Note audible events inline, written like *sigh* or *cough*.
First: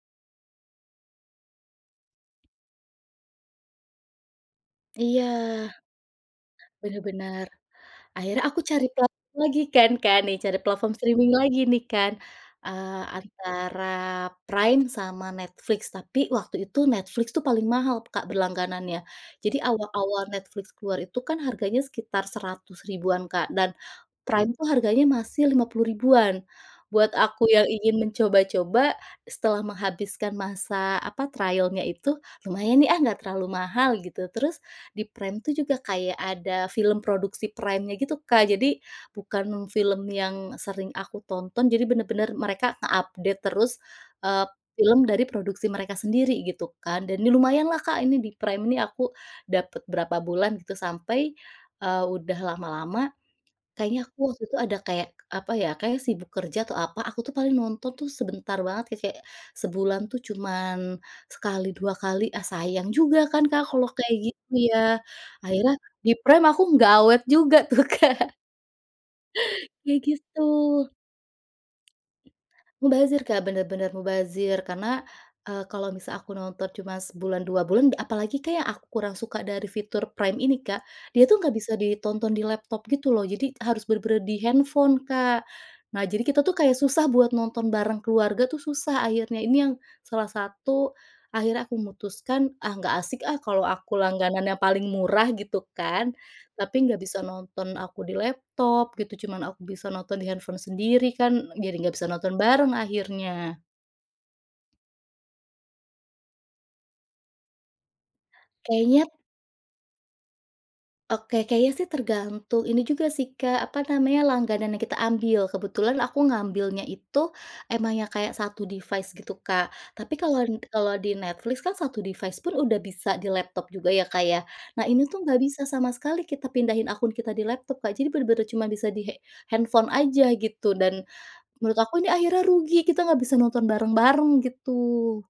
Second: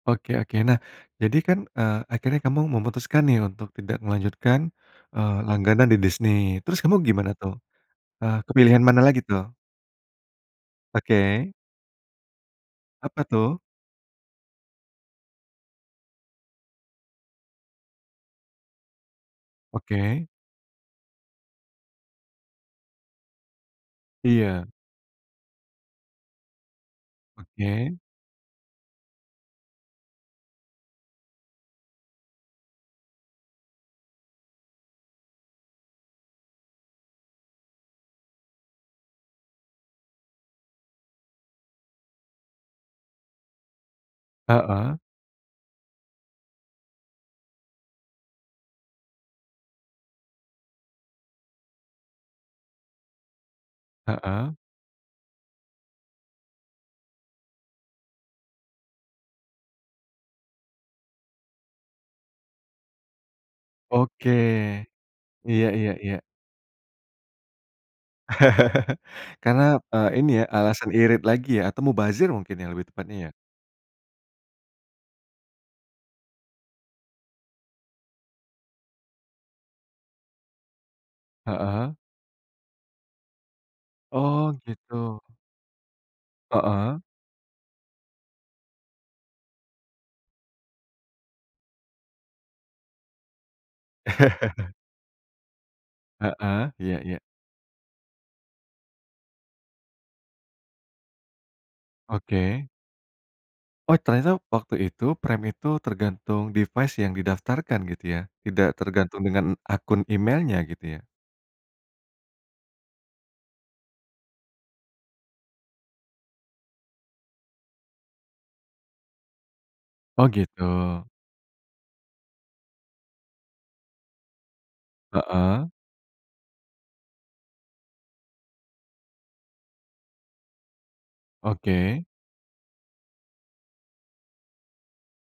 Oke oke. Nah, jadi kan, eee, akhirnya kamu memutuskan nih untuk tidak melanjutkan, Iya. eee, langganan di Disney, terus kamu Benar gimana, benar. tuh? Eee, Akhirnya aku kepilihan cari mana plat lagi, tuh? lagi kan Kak, nih, cari platform streaming Oke. lagi nih kan, eee, Apa, tuh? antara Prime, sama Netflix. Tapi, waktu itu, Netflix tuh paling mahal Kak berlangganannya. Jadi, awal-awal Oke. Netflix keluar itu kan harganya sekitar 100 ribuan Kak, dan Prime tuh Iya. harganya masih 50 ribuan. Buat aku yang Oke. ingin mencoba-coba, setelah menghabiskan masa, apa, trial-nya itu, "Lumayan nih ah, enggak terlalu mahal" Gitu. Terus, di Prime tuh juga kayak ada film produksi Prime-nya gitu, Kak. Jadi, bukan film yang sering aku tonton, jadi bener-bener mereka nge-update terus, eee, Heeh. film dari produksi mereka sendiri, gitu kan. Dan ini lumayanlah Kak, ini di Prime ini aku dapet berapa bulan gitu sampai, eee, udah lama-lama, kayaknya aku waktu Heeh. itu ada kayak, apa ya, kayaknya sibuk kerja, atau apa, aku tuh paling nonton tuh sebentar banget, ka kayak sebulan tuh cuman sekali, dua kali, ah sayang juga kan Kak kalau kayak Oke, gitu, ya? iya Akhirnya, iya di iya. Prime aku nggak awet juga tuh, Kak. *chuckles* Karena, Iya, eee, ini gitu. ya, alasan irit lagi ya, atau mubazir mungkin ya, lebih tepatnya, Mubazir, ya? Kak, bener bener mubazir. Karena, eee, kalau misal aku nonton cuma sebulan, dua bulan apalagi Kak, yang aku kurang suka dari fitur Prime ini Kak, dia tuh nggak bisa Heeh. ditonton di laptop gitu loh. Jadi, harus benar-benar di Oh, handphone, gitu. Kak. Nah, jadi kita tuh kayak Heeh. susah buat nonton bareng keluarga tuh susah akhirnya. Ini yang salah satu akhirnya aku memutuskan, "Ah, nggak asik ah, kalau aku langganan yang *chuckles* paling murah," gitu kan, Heeh, "tapi iya nggak iya. bisa nonton aku di laptop," gitu, "cuman aku bisa nonton di handphone sendiri kan, jadi nggak bisa nonton Oke. bareng akhirnya." Oh, ternyata waktu itu, Prime itu tergantung device yang didaftarkan, gitu, ya? Tidak Kayaknya t tergantung dengan akun emailnya, gitu, ya? Oke, kayaknya sih tergantung ini juga sih Kak, apa namanya, langganan yang kita ambil. Kebetulan aku ngambilnya itu emang yang kayak 1 device, gitu, Kak. Tapi Oh, kalau n kalau gitu. di Netflix kan, 1 device-pun kan udah bisa di laptop juga, ya, Kak, ya? Nah, ini tuh nggak bisa Heeh. sama sekali kita pindahin akun kita di laptop, Kak. Jadi bener-bener cuma bisa di he handphone aja, gitu. Dan, menurut aku Oke. nih akhirnya rugi, kita nggak bisa nonton bareng-bareng, gitu.